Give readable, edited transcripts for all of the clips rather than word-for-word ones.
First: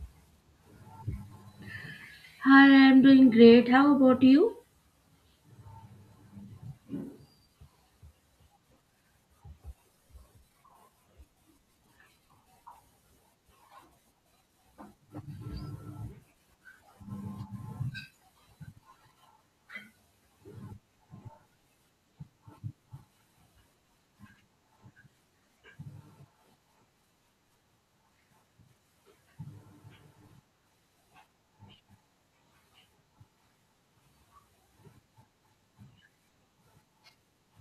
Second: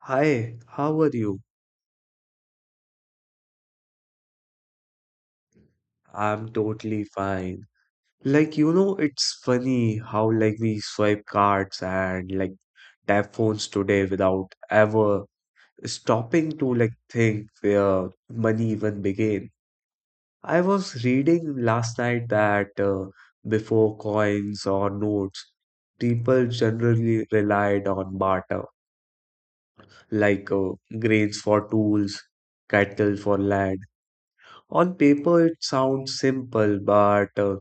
Hi, how are you? Hi, I'm doing great. How about you? I'm totally fine. Like, it's funny how like we swipe cards and like tap phones today without ever stopping to like think where money even began. I was reading last night that before coins or notes, people generally relied on barter, like grains for tools, cattle for land. On paper, it sounds simple, but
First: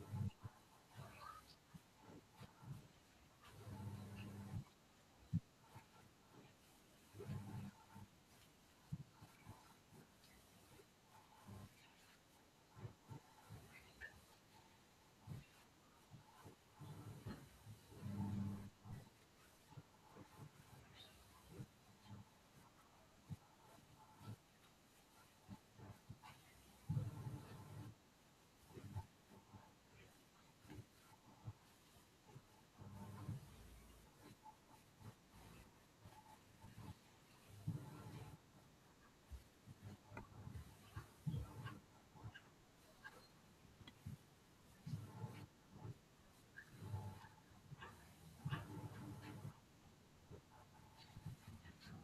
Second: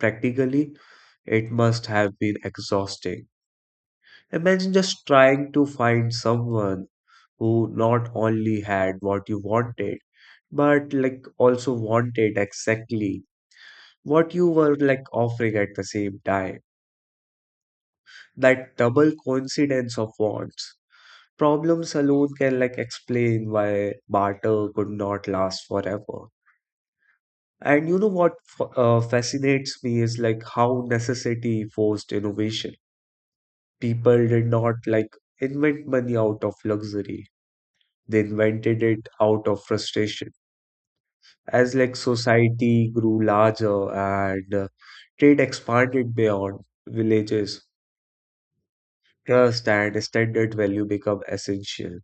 practically, it must have been exhausting. Imagine just trying to find someone who not only had what you wanted, but like also wanted exactly what you were like offering at the same time. That double coincidence of wants. Problems alone can like explain why barter could not last forever. And you know what fascinates me is like how necessity forced innovation. People did not like invent money out of luxury. They invented it out of frustration. As like society grew larger and trade expanded beyond villages, trust and standard value become essential.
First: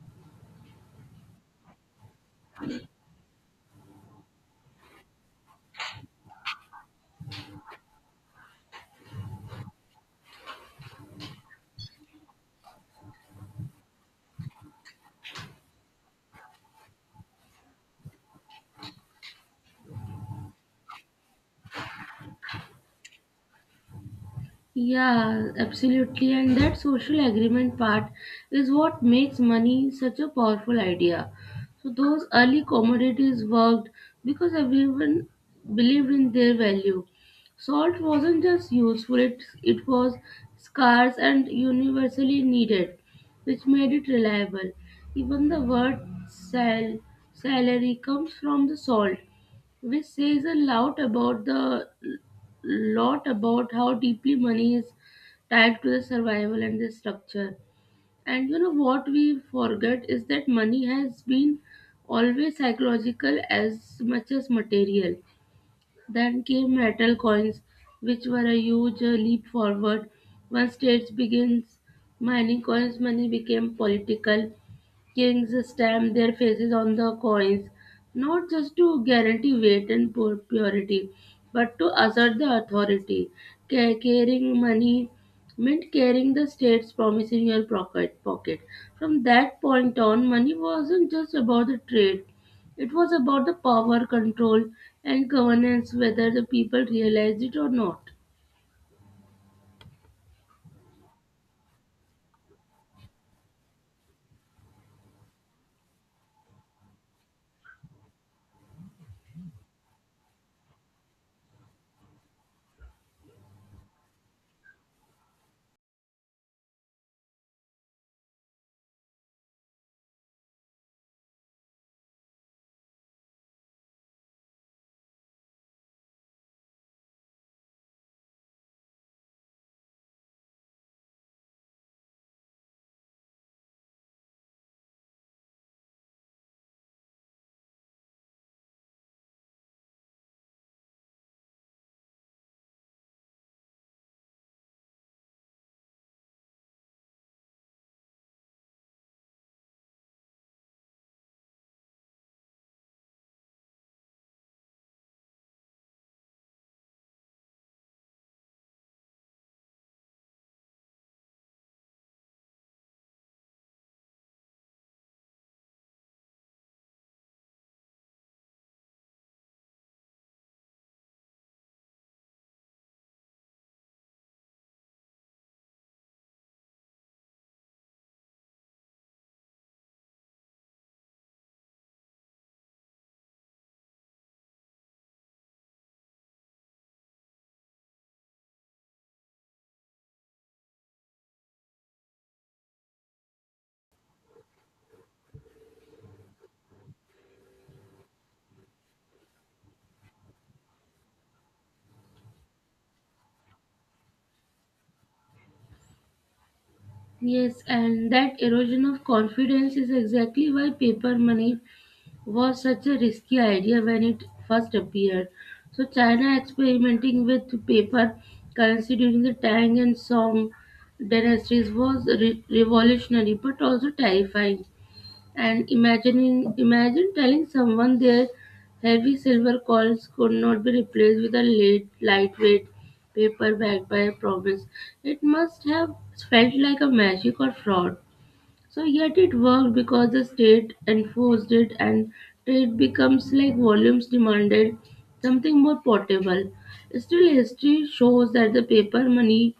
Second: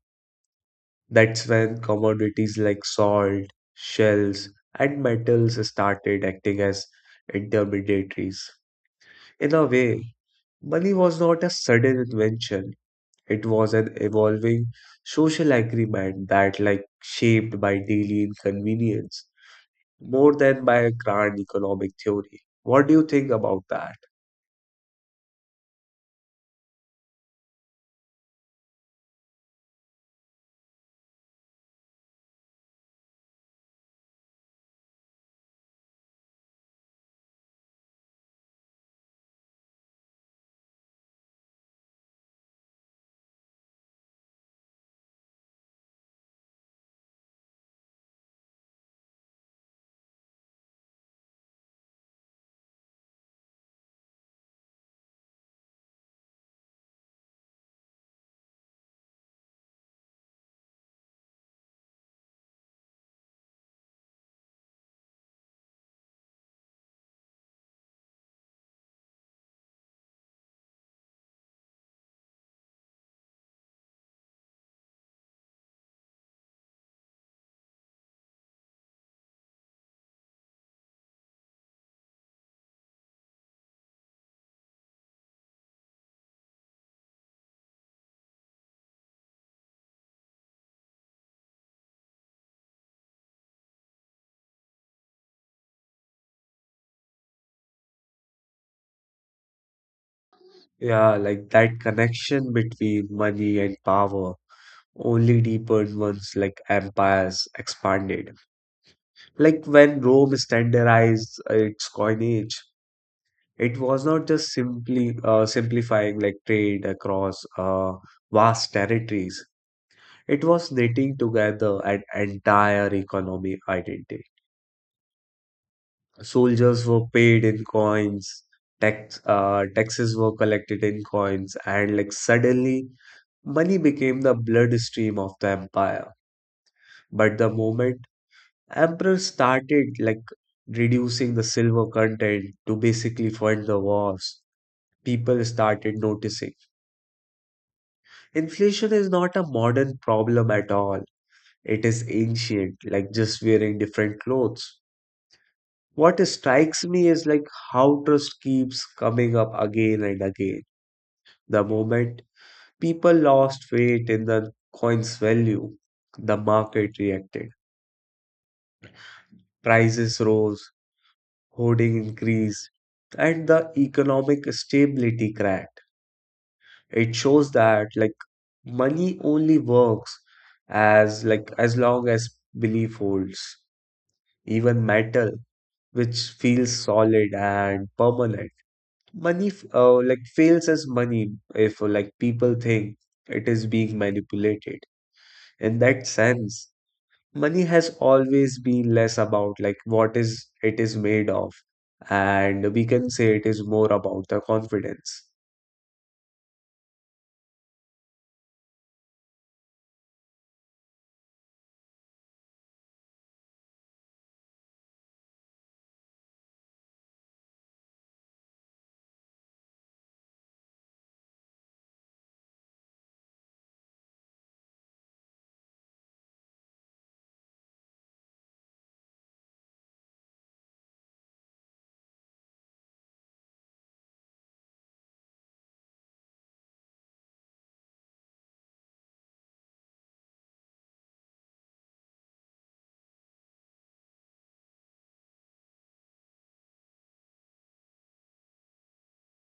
That's when commodities like salt, shells, and metals started acting as intermediaries. In a way, money was not a sudden invention. It was an evolving social agreement that like shaped by daily inconvenience more than by a grand economic theory. What do you think about that? Yeah, absolutely. And that social agreement part is what makes money such a powerful idea. So, those early commodities worked because everyone believed in their value. Salt wasn't just useful, it was scarce and universally needed, which made it reliable. Even the word sal- salary comes from the salt, which says a lot about the lot about how deeply money is tied to the survival and the structure. And you know what we forget is that money has been always psychological as much as material. Then came metal coins, which were a huge leap forward. Once states begins mining coins, money became political. Kings stamp their faces on the coins, not just to guarantee weight and purity, but to assert the authority. Carrying money meant carrying the state's promise in your pocket. From that point on, money wasn't just about the trade. It was about the power, control, and governance, whether the people realized it or not. Yeah, like that connection between money and power only deepened once like empires expanded. Like when Rome standardized its coinage, it was not just simply simplifying like trade across vast territories. It was knitting together an entire economic identity. Soldiers were paid in coins, taxes were collected in coins, and like suddenly money became the bloodstream of the empire. But the moment emperors started like reducing the silver content to basically fund the wars, people started noticing. Inflation is not a modern problem at all. It is ancient, like just wearing different clothes. What strikes me is like how trust keeps coming up again and again. The moment people lost faith in the coin's value, the market reacted. Prices rose, hoarding increased, and the economic stability cracked. It shows that like money only works as like as long as belief holds. Even metal, which feels solid and permanent. Money, like fails as money if like people think it is being manipulated. In that sense, money has always been less about like what is it is made of, and we can say it is more about the confidence. Yes, and that erosion of confidence is exactly why paper money was such a risky idea when it first appeared. So China experimenting with paper currency during the Tang and Song dynasties was revolutionary but also terrifying. And imagining imagine telling someone their heavy silver coins could not be replaced with a late, lightweight paper backed by a promise. It must have felt like a magic or fraud. So yet it worked because the state enforced it, and trade becomes like volumes demanded something more portable. Still, history shows that the paper money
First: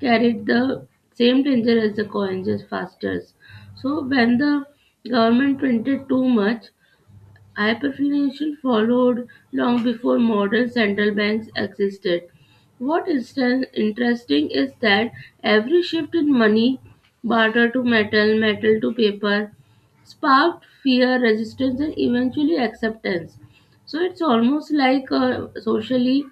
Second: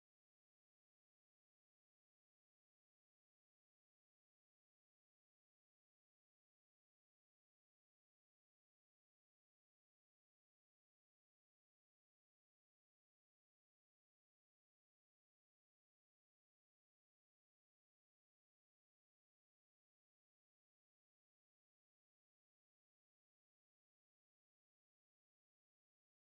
carried the same danger as the coins as fasters. So when the government printed too much, hyperinflation followed long before modern central banks existed. What is then interesting is that every shift in money, barter to metal, metal to paper, sparked fear, resistance, and eventually acceptance. So it's almost like uh, socially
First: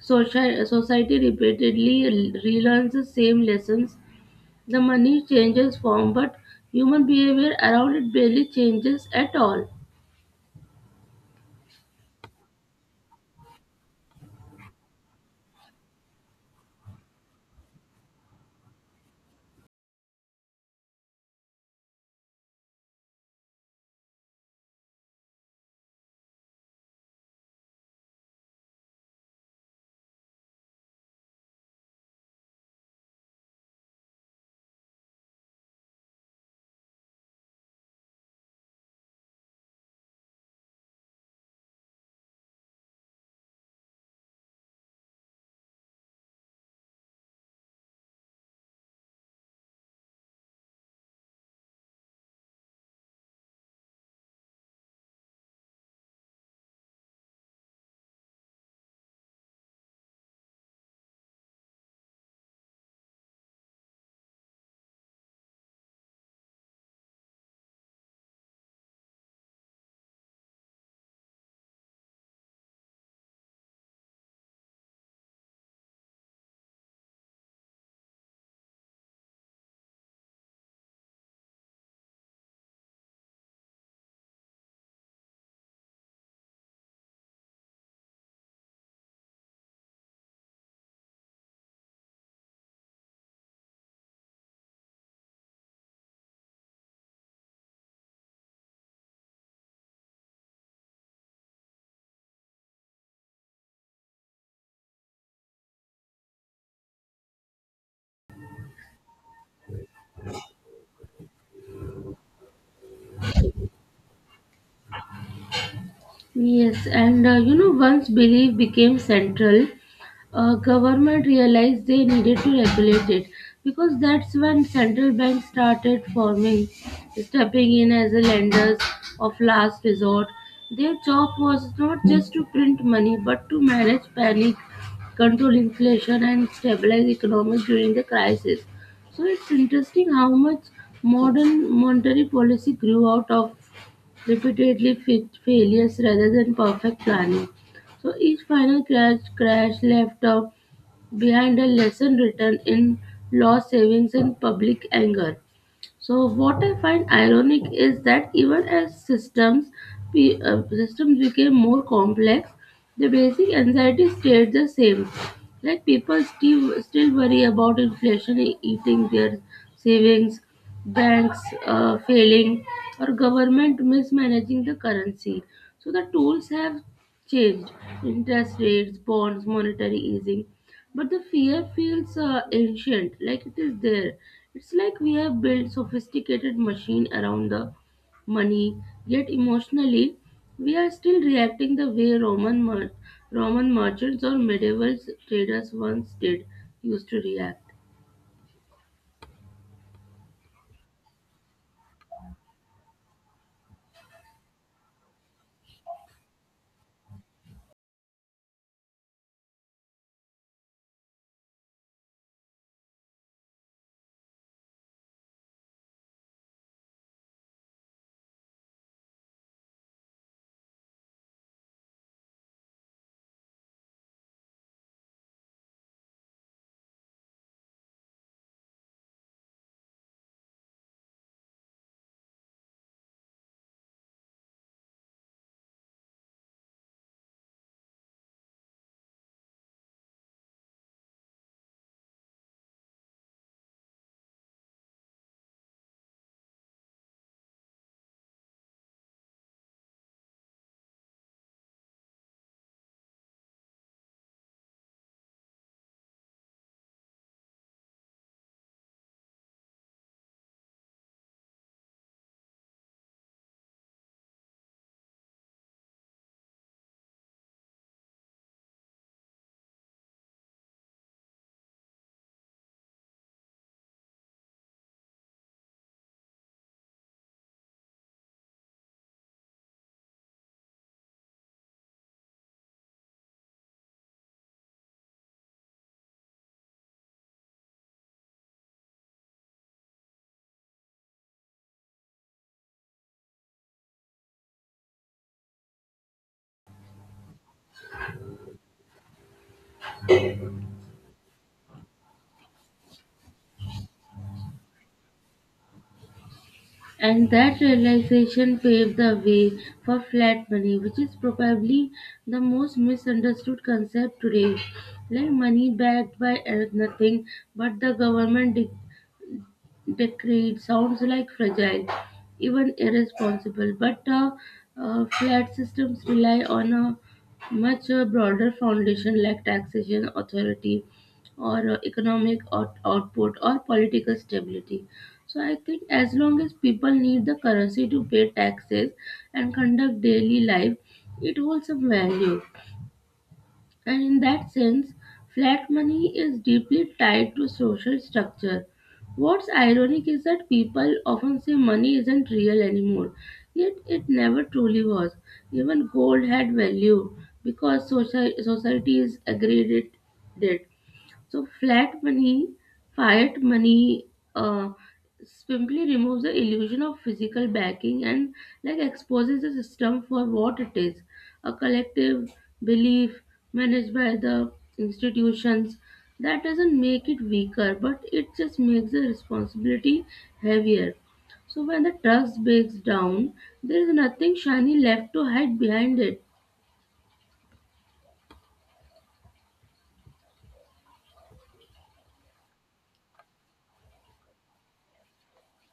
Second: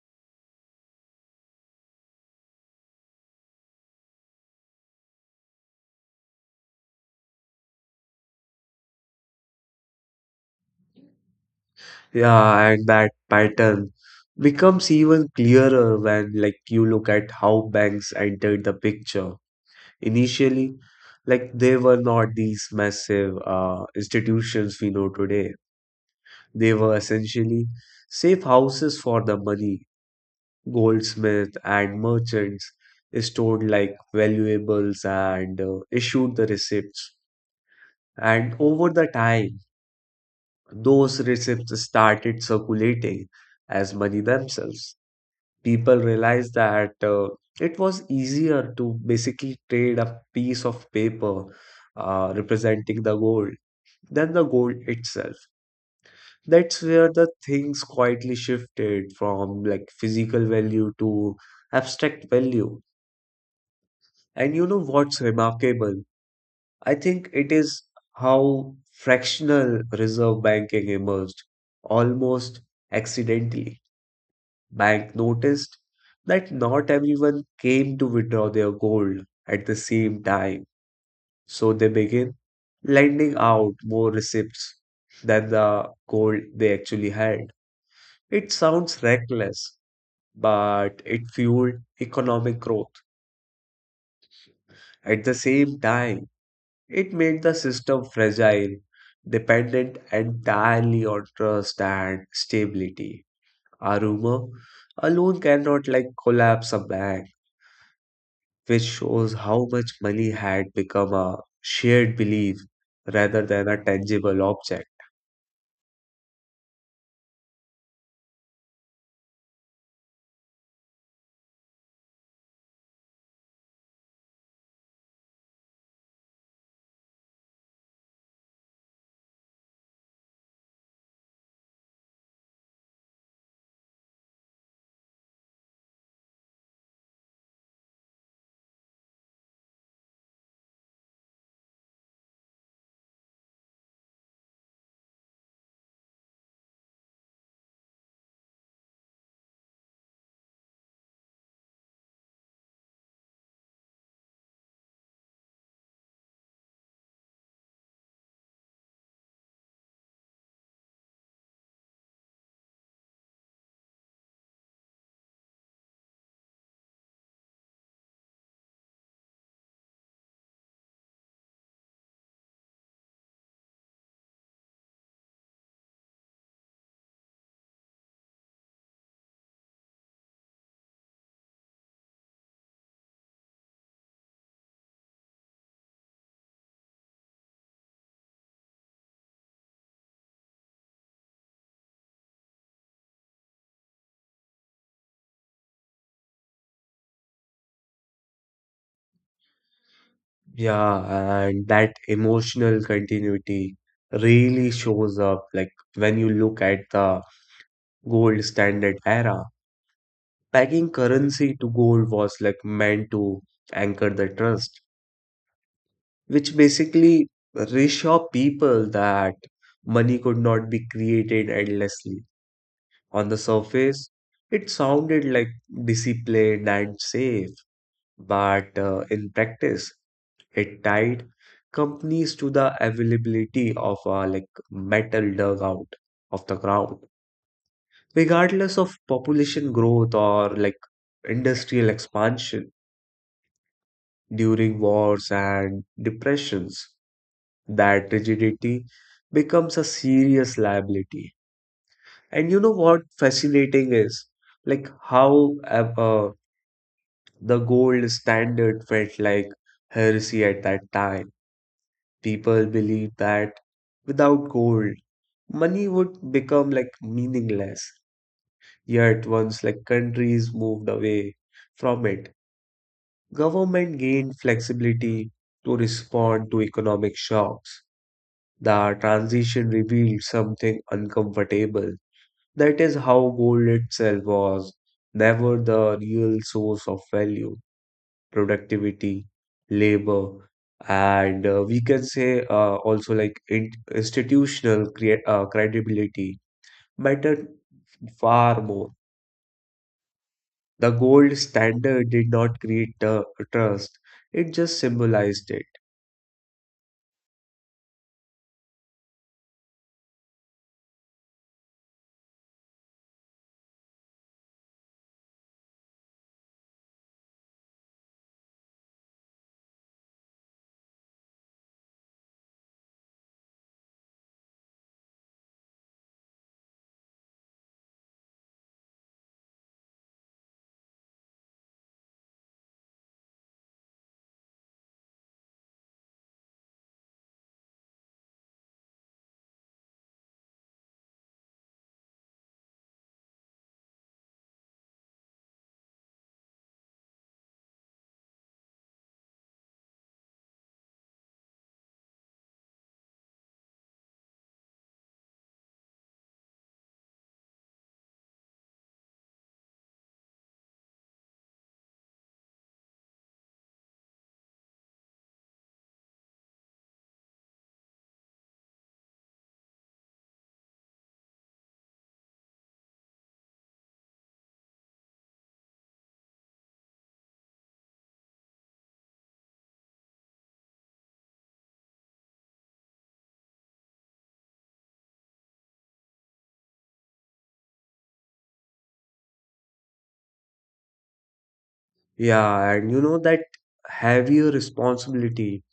soci- society repeatedly relearns the same lessons. The money changes form, but human behavior around it barely changes at all. Yeah, and that pattern becomes even clearer when like you look at how banks entered the picture. Initially, like they were not these massive institutions we know today. They were essentially safe houses for the money. Goldsmith and merchants stored like valuables and issued the receipts. And over the time, those receipts started circulating as money themselves. People realized that it was easier to basically trade a piece of paper representing the gold than the gold itself. That's where the things quietly shifted from like physical value to abstract value. And you know what's remarkable? I think it is how fractional reserve banking emerged almost accidentally. Bank noticed that not everyone came to withdraw their gold at the same time, so they began lending out more receipts than the gold they actually had. It sounds reckless, but it fueled economic growth. At the same time, it made the system fragile, dependent entirely on trust and stability. A rumor alone cannot like collapse a bank, which shows how much money had become a shared belief rather than a tangible object. Yes, and you know, once belief became central, government realized they needed to regulate it because that's when central banks started forming, stepping in as the lenders of last resort. Their job was not just to print money but to manage panic, control inflation, and stabilize economies during the crisis. So it's interesting how much modern monetary policy grew out of repeatedly fit failures rather than perfect planning. So each final crash left behind a lesson written in loss savings and public anger. So what I find ironic is that even as systems became more complex, the basic anxiety stayed the same. Like people still worry about inflation eating their savings, banks failing, or government mismanaging the currency. So the tools have changed: interest rates, bonds, monetary easing. But the fear feels ancient, like it is there. It's like we have built sophisticated machine around the money, yet emotionally we are still reacting the way Roman merchants or medieval traders once did used to react. Yeah, and that emotional continuity really shows up like when you look at the gold standard era. Pegging currency to gold was like meant to anchor the trust, which basically reassure people that money could not be created endlessly. On the surface, it sounded like disciplined and safe, but in practice, it tied companies to the availability of a like metal dug out of the ground, regardless of population growth or like industrial expansion during wars and depressions. That rigidity becomes a serious liability. And you know what fascinating is? Like how the gold standard felt like heresy at that time. People believed that without gold, money would become like meaningless. Yet once like countries moved away from it, government gained flexibility to respond to economic shocks. The transition revealed something uncomfortable. That is how gold itself was never the real source of value. Productivity, labor, and we can say also like in institutional credibility mattered far more. The gold standard did not create the trust, it just symbolized it. And that realization paved the way for flat money, which is probably the most misunderstood concept today. Like money backed by nothing but the government decree, it sounds like fragile, even irresponsible, but flat systems rely on a much broader foundation like taxation, authority, or economic output, or political stability. So, I think as long as people need the currency to pay taxes and conduct daily life, it holds some value. And in that sense, flat money is deeply tied to social structure. What's ironic is that people often say money isn't real anymore, yet it never truly was. Even gold had value because societies agreed it did. So flat money, fiat money, uh, simply removes the illusion of physical backing and like exposes the system for what it is, a collective belief managed by the institutions. That doesn't make it weaker, but it just makes the responsibility heavier. So when the trust breaks down, there is nothing shiny left to hide behind it. Yeah, and you know that heavier responsibility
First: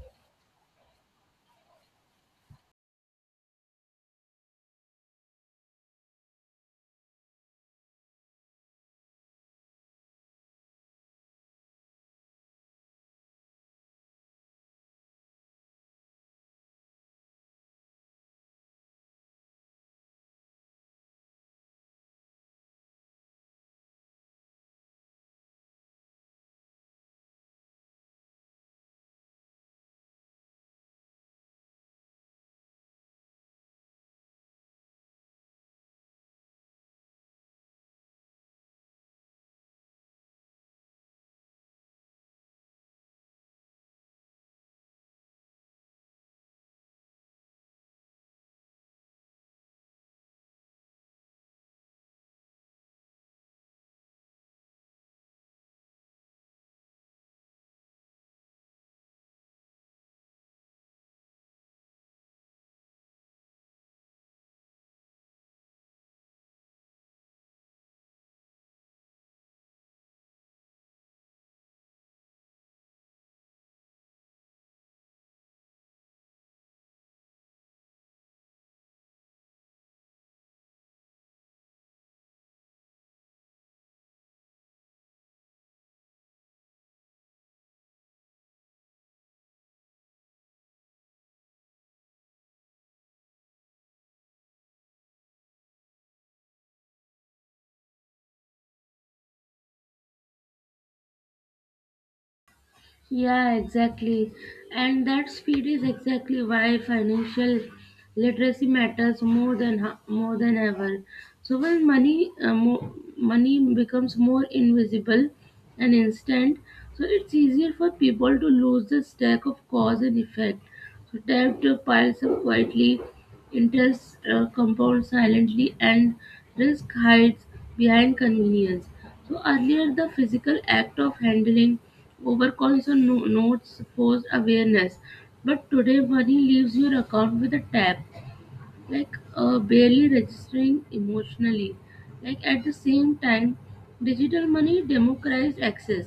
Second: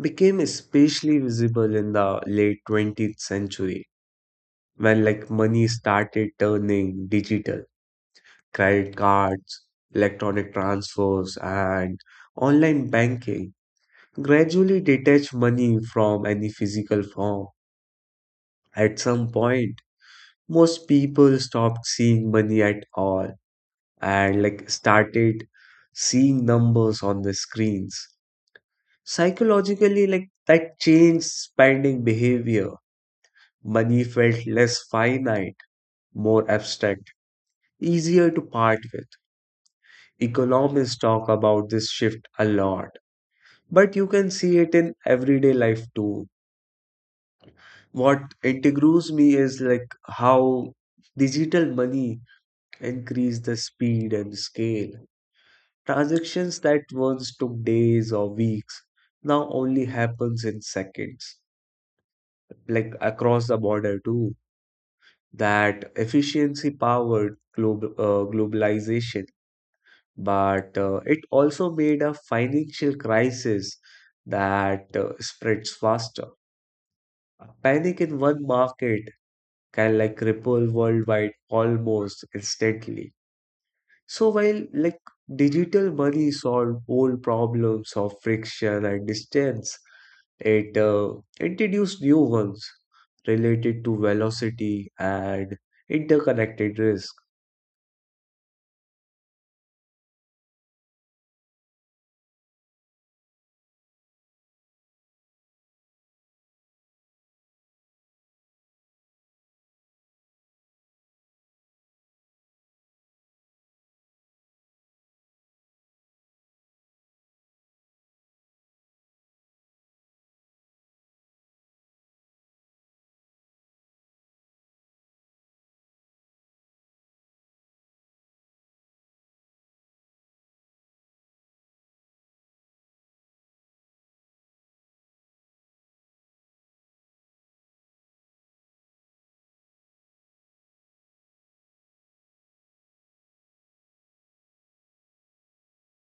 became especially visible in the late 20th century when like money started turning digital. Credit cards, electronic transfers, and online banking gradually detach money from any physical form. At some point, most people stopped seeing money at all and like started seeing numbers on the screens. Psychologically, like that changed spending behavior. Money felt less finite, more abstract, easier to part with. Economists talk about this shift a lot, but you can see it in everyday life too. What intrigues me is like how digital money increase the speed and scale. Transactions that once took days or weeks now only happens in seconds, like across the border too. That efficiency powered globalization, but it also made a financial crisis that spreads faster. Panic in one market can like ripple worldwide almost instantly. So while like digital money solved old problems of friction and distance, it introduced new ones related to velocity and interconnected risk. Yeah, exactly. And that speed is exactly why financial literacy matters more than ever. So when money money becomes more invisible and instant, so it's easier for people to lose the stack of cause and effect. So debt piles up quietly, intels compound silently, and risk hides behind convenience. So earlier the physical act of handling overcoins or notes posed awareness, but today money leaves your account with a tap, like barely registering emotionally. Like at the same time, digital money democratized access.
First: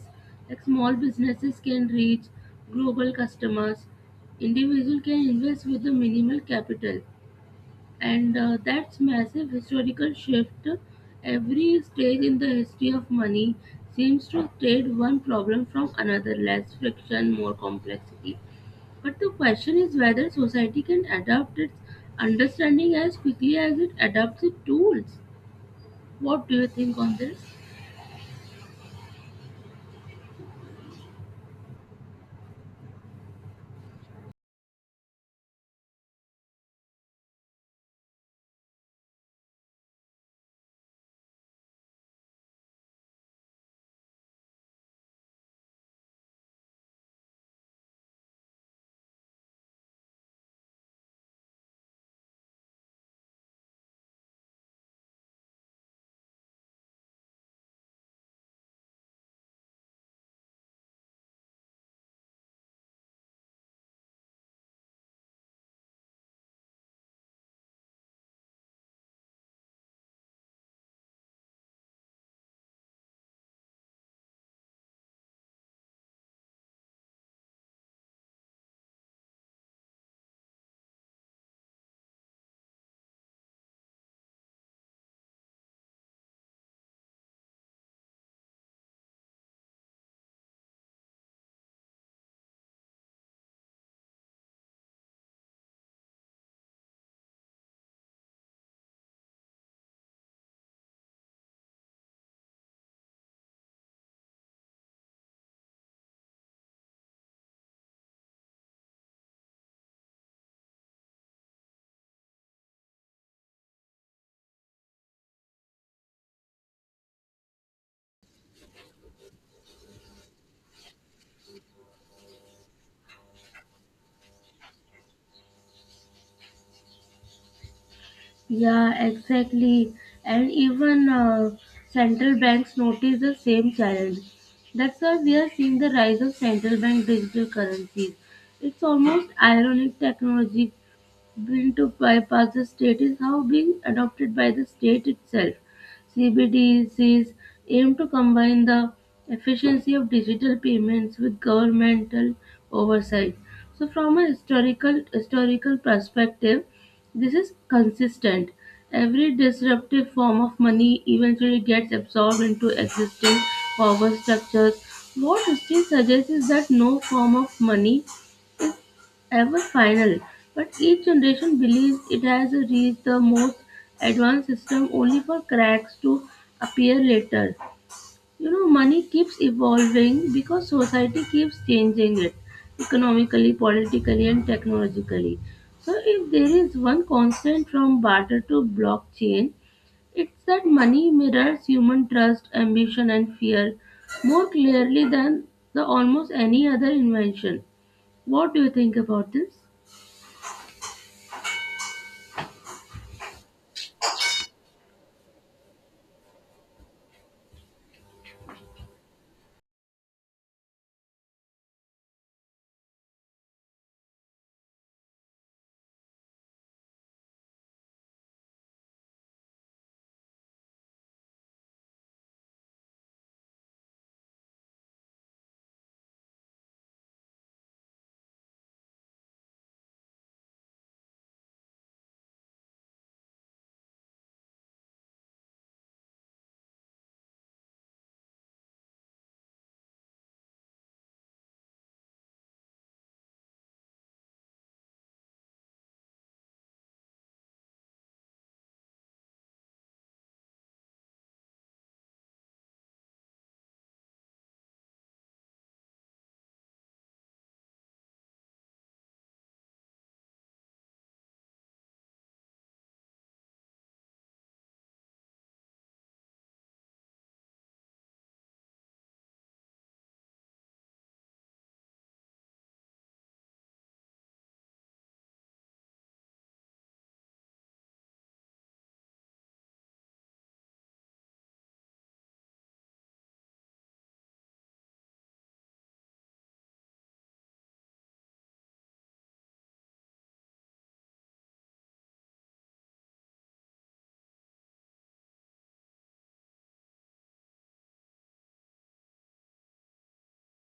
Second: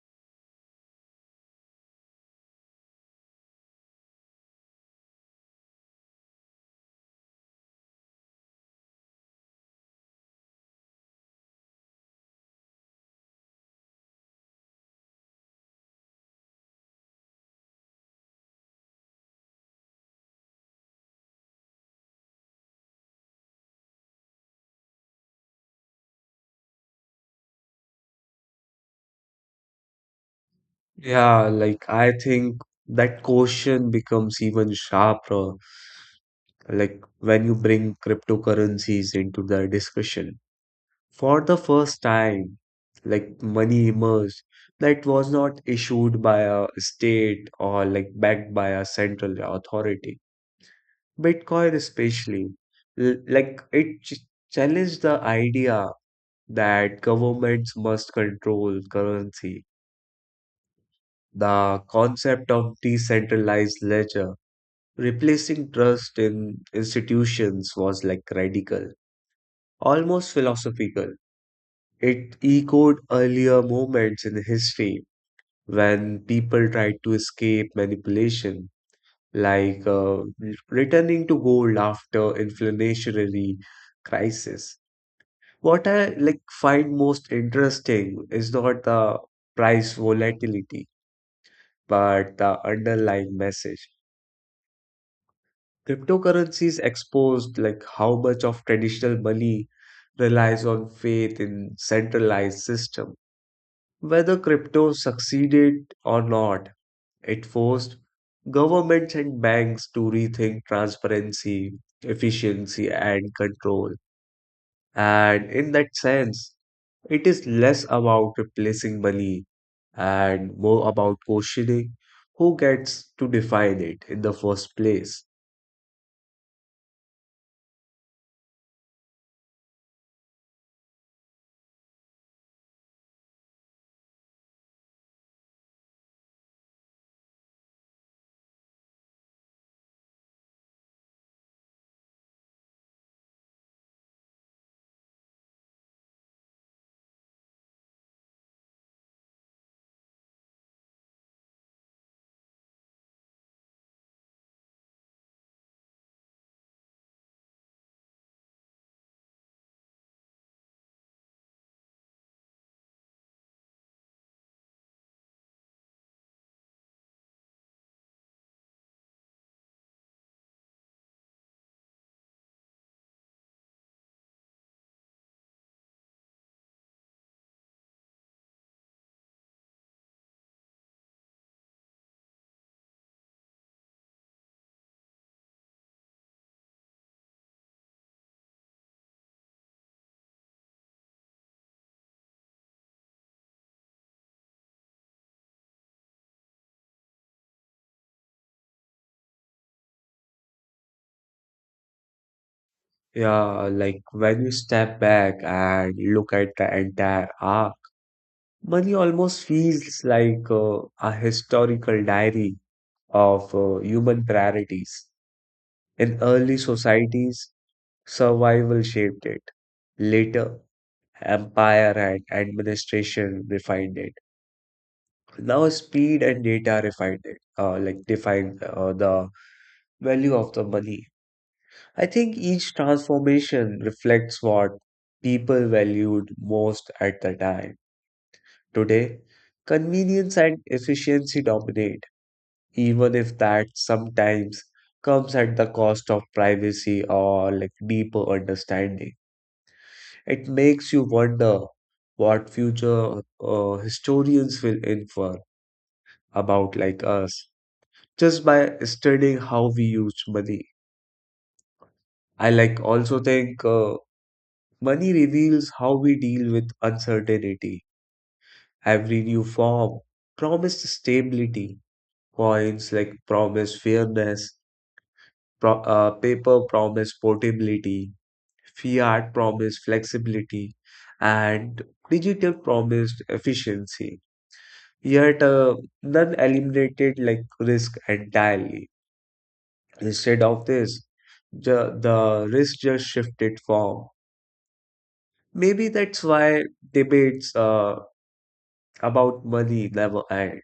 Like small businesses can reach global customers. Individual can invest with the minimal capital, and that's massive historical shift. Every stage in the history of money seems to have trade one problem from another, less friction, more complexity, but the question is whether society can adapt its understanding as quickly as it adapts its tools. What do you think on this? Yeah, like I think that question becomes even sharper like when you bring cryptocurrencies into the discussion. For the first time, like money emerged that was not issued by a state or like backed by a central authority. Bitcoin especially, like it challenged the idea that governments must control currency. The concept of decentralized ledger, replacing trust in institutions was like radical, almost philosophical. It echoed earlier moments in history when people tried to escape manipulation, like returning to gold after inflationary crisis. What I like find most interesting is not the price volatility, but the underlying message. Cryptocurrencies exposed like how much of traditional money relies on faith in centralized system. Whether crypto succeeded or not, it forced governments and banks to rethink transparency, efficiency, and control. And in that sense, it is less about replacing money and more about questioning who gets to define it in the first place. Yeah, exactly. And even central banks notice the same challenge. That's why we are seeing the rise of central bank digital currencies. It's almost ironic technology bill to bypass the state is how being adopted by the state itself. CBDCs aim to combine the efficiency of digital payments with governmental oversight. So, from a historical perspective, this is consistent. Every disruptive form of money eventually gets absorbed into existing power structures. What history suggests is that no form of money ever final, but each generation believes it has reached the most advanced system only for cracks to appear later. You know, money keeps evolving because society keeps changing it economically, politically, and technologically. So, if there is one constant from barter to blockchain, it's that money mirrors human trust, ambition, and fear more clearly than the almost any other invention. What do you think about this? Yeah, like when you step back and look at the entire arc, money almost feels like a historical diary of human priorities. In early societies, survival shaped it. Later, empire and administration refined it. Now, speed and data refined it, like defined the value of the money. I think each transformation reflects what people valued most at the time. Today, convenience and efficiency dominate, even if that sometimes comes at the cost of privacy or like deeper understanding. It makes you wonder what future historians will infer about like us just by studying how we used money. I like also think money reveals how we deal with uncertainty. Every new form promised stability, coins like promise fairness, paper promise portability, fiat promise flexibility, and digital promised efficiency. Yet, none eliminated like risk entirely. Instead of this, the risk just shifted form. Maybe that's why debates about money never end.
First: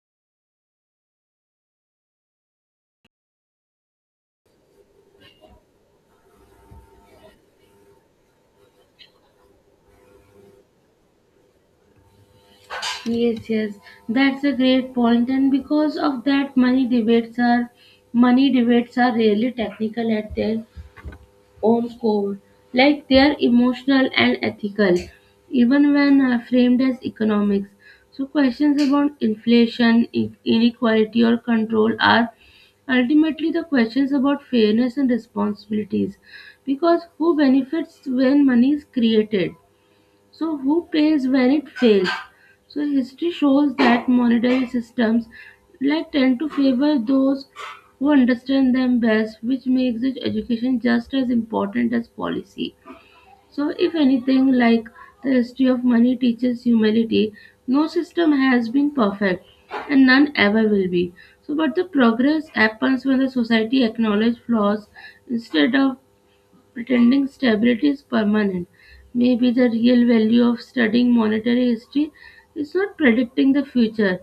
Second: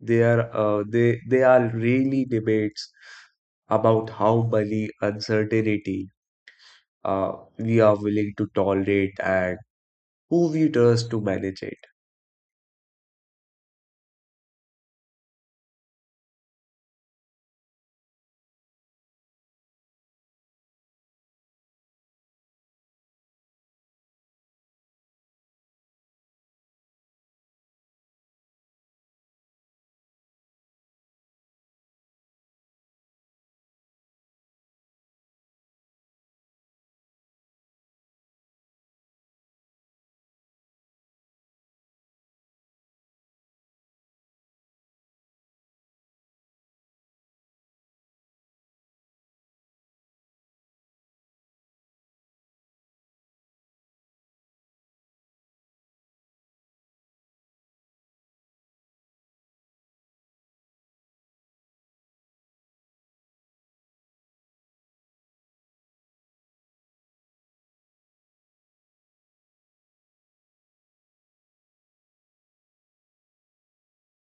They are really debates about how money uncertainty uh, we are willing to tolerate and who we trust to manage it. Yes, yes, that's a great point, and because of that, money debates are really technical at their own core. Like they are emotional and ethical, even when framed as economics. So questions about inflation, inequality, or control are ultimately the questions about fairness and responsibilities. Because who benefits when money is created? So, who pays when it fails? So, history shows that monetary systems like tend to favor those who understand them best, which makes its education just as important as policy. So, if anything, like the history of money teaches humility, no system has been perfect and none ever will be. So, but the progress happens when the society acknowledges flaws instead of pretending stability is permanent. Maybe the real value of studying monetary history is not predicting the future,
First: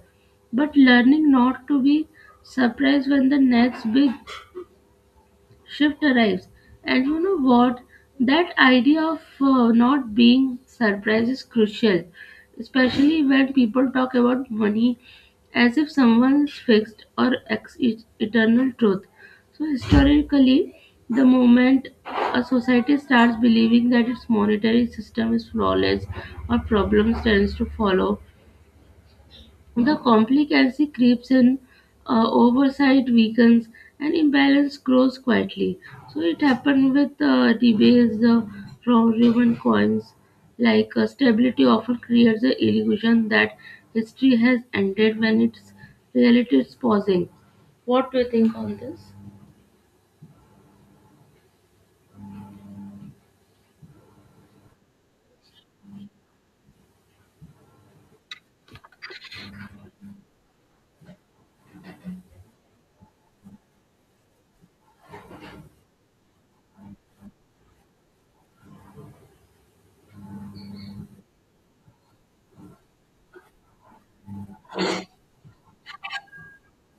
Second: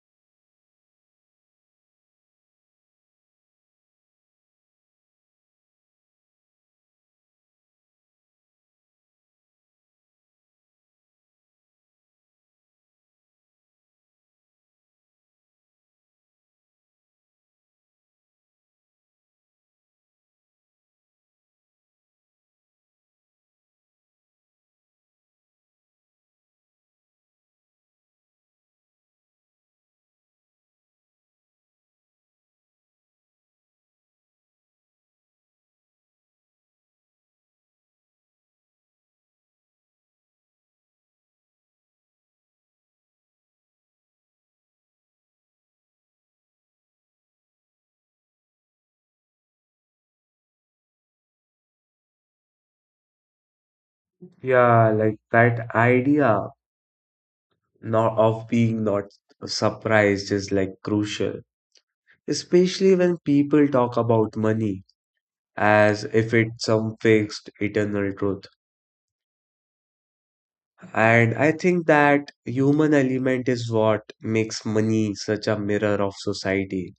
but learning not to be surprised when the next big shift arrives. And you know what? That idea of not being surprised is crucial, especially when people talk about money as if someone is fixed or eternal truth. So, historically, the moment a society starts believing that its monetary system is flawless or problems tends to follow, the complacency creeps in, oversight weakens, and imbalance grows quietly. So it happened with debates from Roman coins. Like stability often creates the illusion that history has ended when its reality is pausing. What do you think on this? Yeah, like that idea not of being not surprised is like crucial. Especially when people talk about money as if it's some fixed eternal truth. And I think that human element is what makes money such a mirror of society.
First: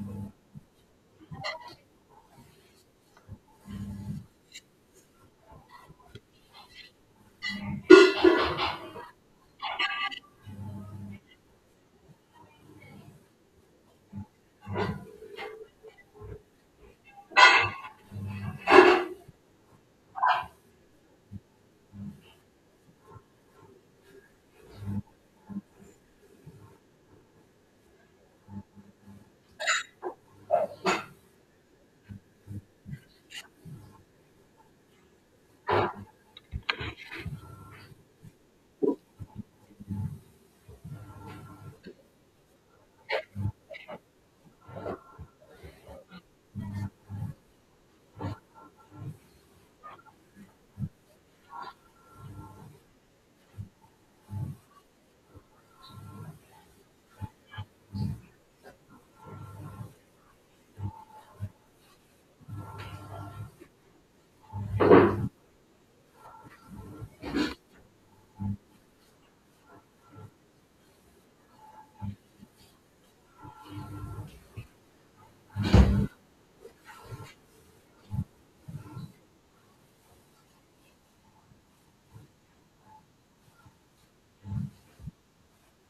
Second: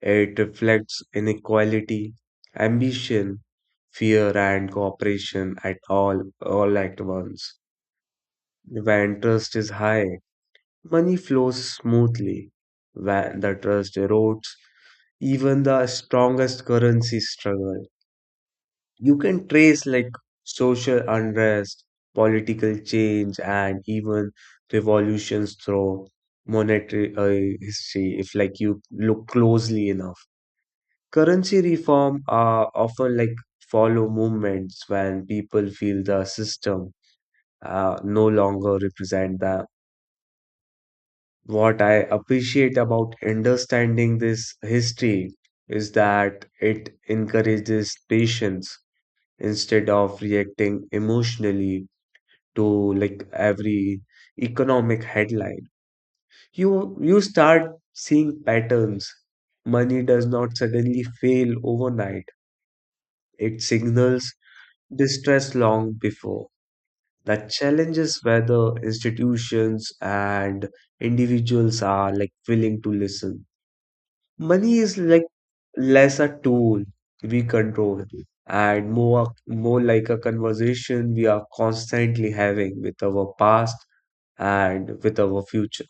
It reflects inequality, ambition, fear, and cooperation at all at once. When trust is high, money flows smoothly. When the trust erodes, even the strongest currency struggle. You can trace like social unrest, political change, and even revolutions through monetary history if like you look closely enough. Currency reform are often like follow movements when people feel the system no longer represent them. What I appreciate about understanding this history is that it encourages patience instead of reacting emotionally to like every economic headline. You you start seeing patterns. Money does not suddenly fail overnight. It signals distress long before. The challenge is whether institutions and individuals are like willing to listen. Money is like less a tool we control, and more like a conversation we are constantly having with our past and with our future.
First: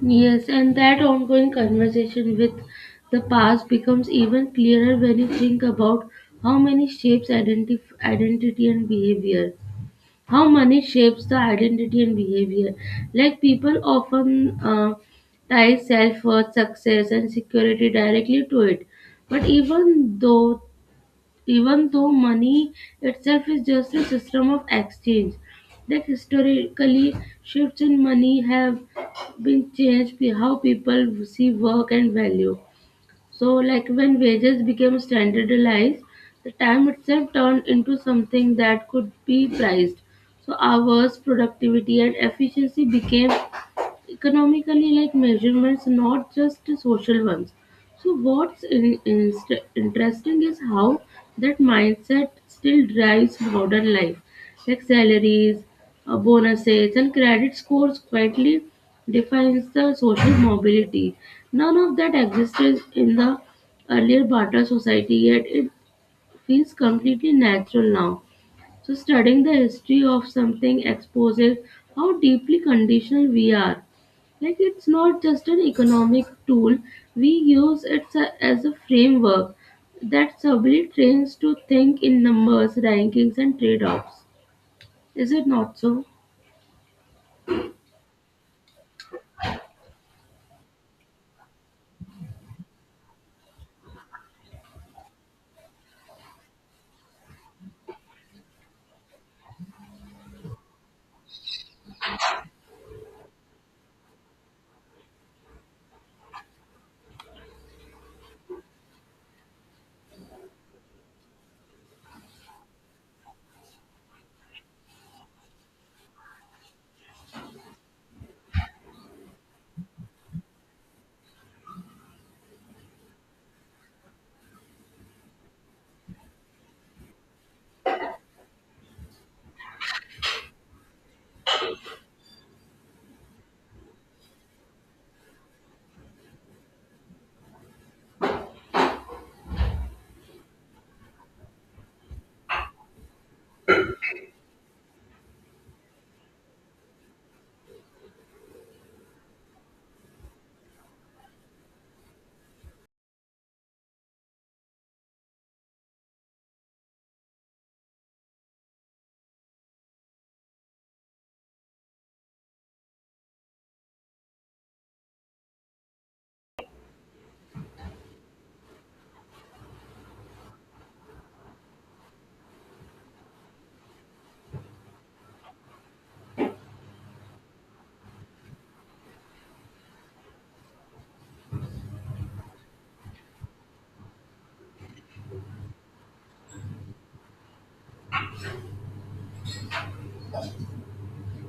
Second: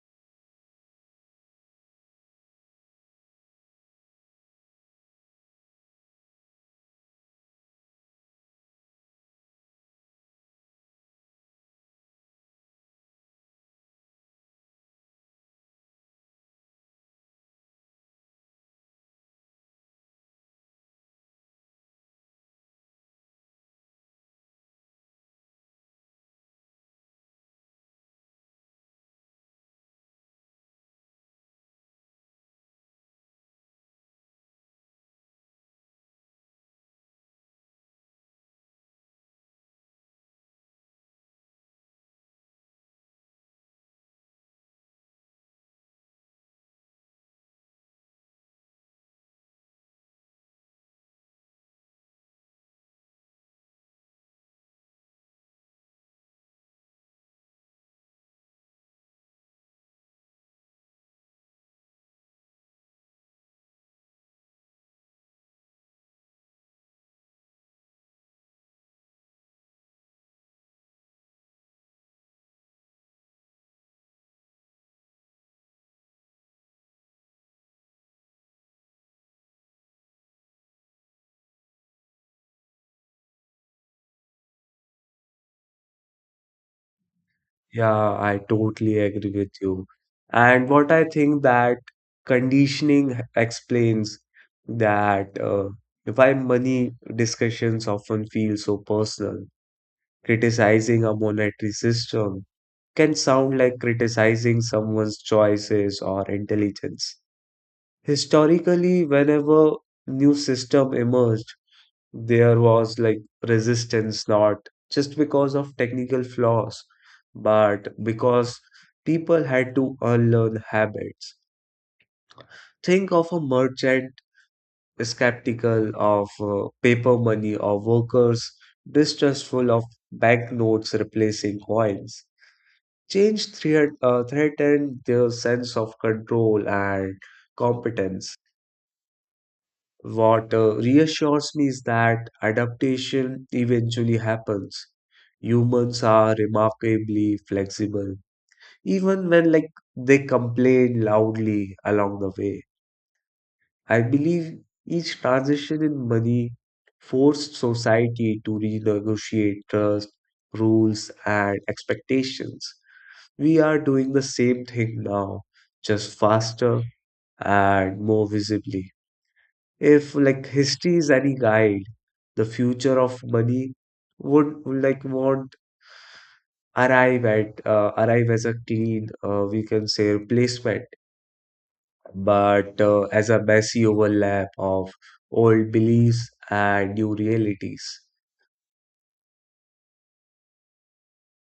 Yes, and that ongoing conversation with the past becomes even clearer when you think about how many shapes identif- identity and behavior. How money shapes the identity and behavior. Like people often tie self worth, success, and security directly to it. But even though money itself is just a system of exchange, like historically shifts in money have been changed how people see work and value. So, like when wages became standardized, the time itself turned into something that could be priced. So, hours, productivity, and efficiency became economically like measurements, not just social ones. So what's in, inst interesting is how that mindset still drives modern life, like salaries, bonuses, and credit scores quietly defines the social mobility. None of that existed in the earlier barter society, yet it feels completely natural now. So, studying the history of something exposes how deeply conditional we are. Like, it's not just an economic tool, we use it as a framework that subtly trains to think in numbers, rankings, and trade offs. Is it not so? Yeah, I totally agree with you. And what I think that conditioning explains that why money discussions often feel so personal. Criticizing a monetary system can sound like criticizing someone's choices or intelligence. Historically, whenever new system emerged, there was like resistance not just because of technical flaws, but because people had to unlearn habits. Think of a merchant skeptical of paper money or workers distrustful of banknotes replacing coins. Change threatened their sense of control and competence. What reassures me is that adaptation eventually happens. Humans are remarkably flexible, even when like they complain loudly along the way. I believe each transition in money forced society to renegotiate trust, rules, and expectations. We are doing the same thing now, just faster and more visibly. If like history is any guide, the future of money would like won't arrive as a clean we can say replacement, but as a messy overlap of old beliefs and new realities.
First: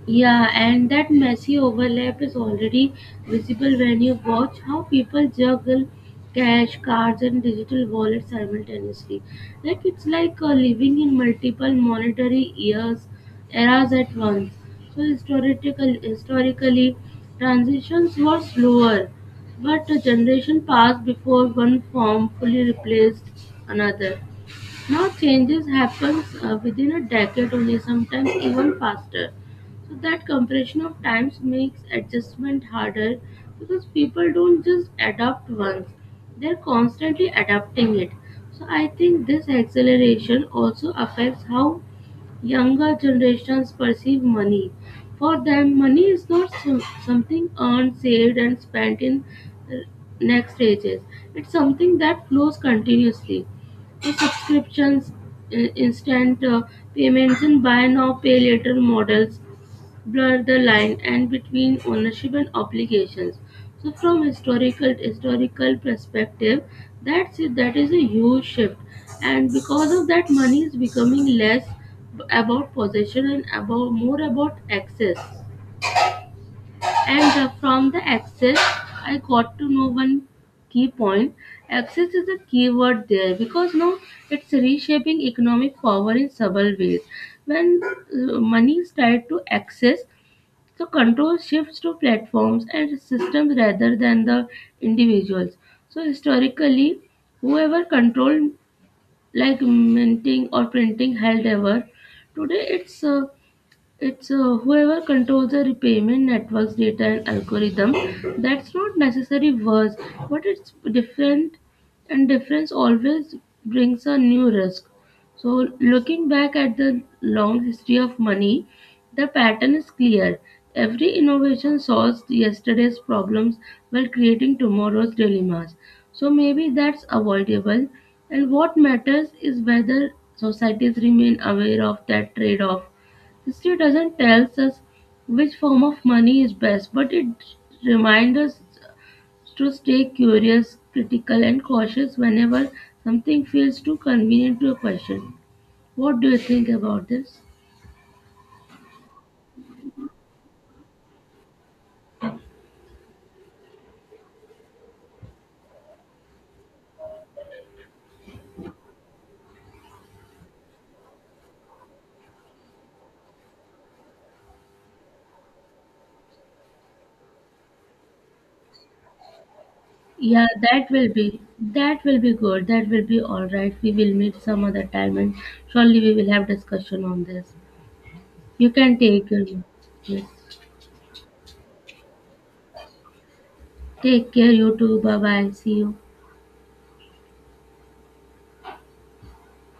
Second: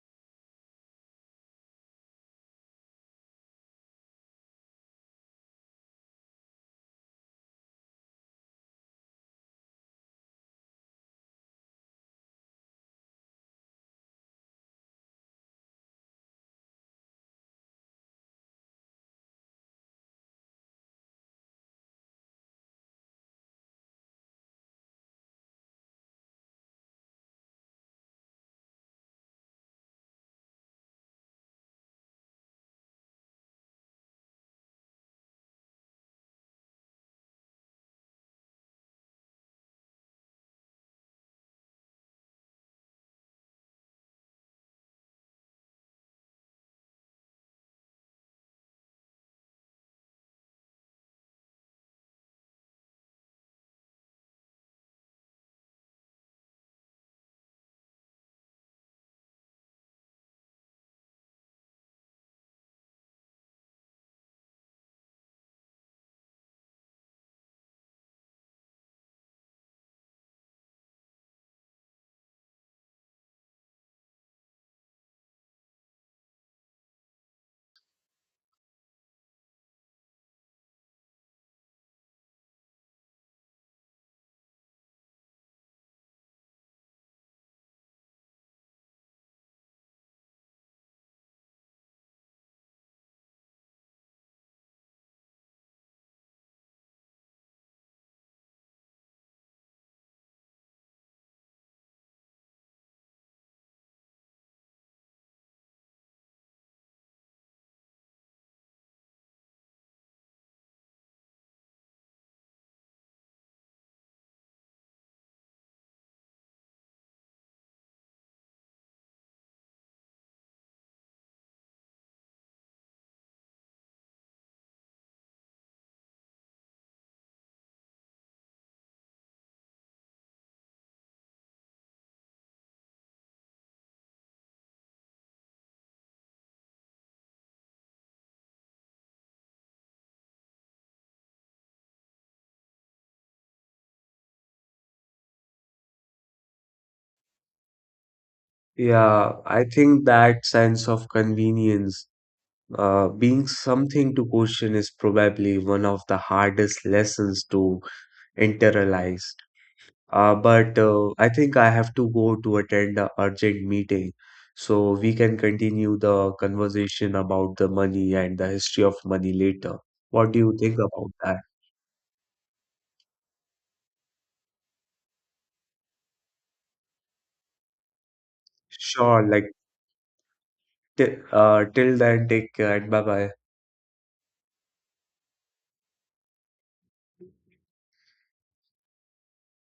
Yeah, and that messy overlap is already visible when you watch how people juggle cash, cards, and digital wallets simultaneously. Like it's like living in multiple eras at once. So historically, transitions were slower, but a generation passed before one form fully replaced another. Now changes happens within a decade only, sometimes even faster. So that compression of times makes adjustment harder because people don't just adapt once; they're constantly adapting it. So I think this acceleration also affects how younger generations perceive money. For them, money is not so- something earned, saved, and spent in uh, next stages. It's something that flows continuously. For subscriptions, instant payments and buy now pay later models blur the line and between ownership and obligations. So from historical perspective, that's it. That is a huge shift, and because of that, money is becoming less about possession and about more about access. And from the access, I got to know one key point. Access is a key word there because now it's reshaping economic power in several ways. When money is tied to access, so control shifts to platforms and systems rather than the individuals. So historically, whoever controlled like minting or printing held ever, today it's whoever controls the repayment network's data and algorithm. That's not necessary worse, but it's different, and difference always brings a new risk. So, looking back at the long history of money, the pattern is clear. Every innovation solves yesterday's problems while creating tomorrow's dilemmas. So, maybe that's avoidable. And what matters is whether societies remain aware of that trade off. History doesn't tell us which form of money is best, but it reminds us to stay curious, critical, and cautious whenever something feels too convenient to a question. What do you think about this? Yeah, I think that sense of convenience being something to question is probably one of the hardest lessons to internalize. But I think I have to go to attend a urgent meeting. So we can continue the conversation about the money and the history of money later. What do Yeah, you think about that? that will be good. That will be all right. We will meet some other time, and surely we will have discussion on this. You can Sure, take your like yes. t till then, take care and bye bye. Take care, you too. Bye bye. See you.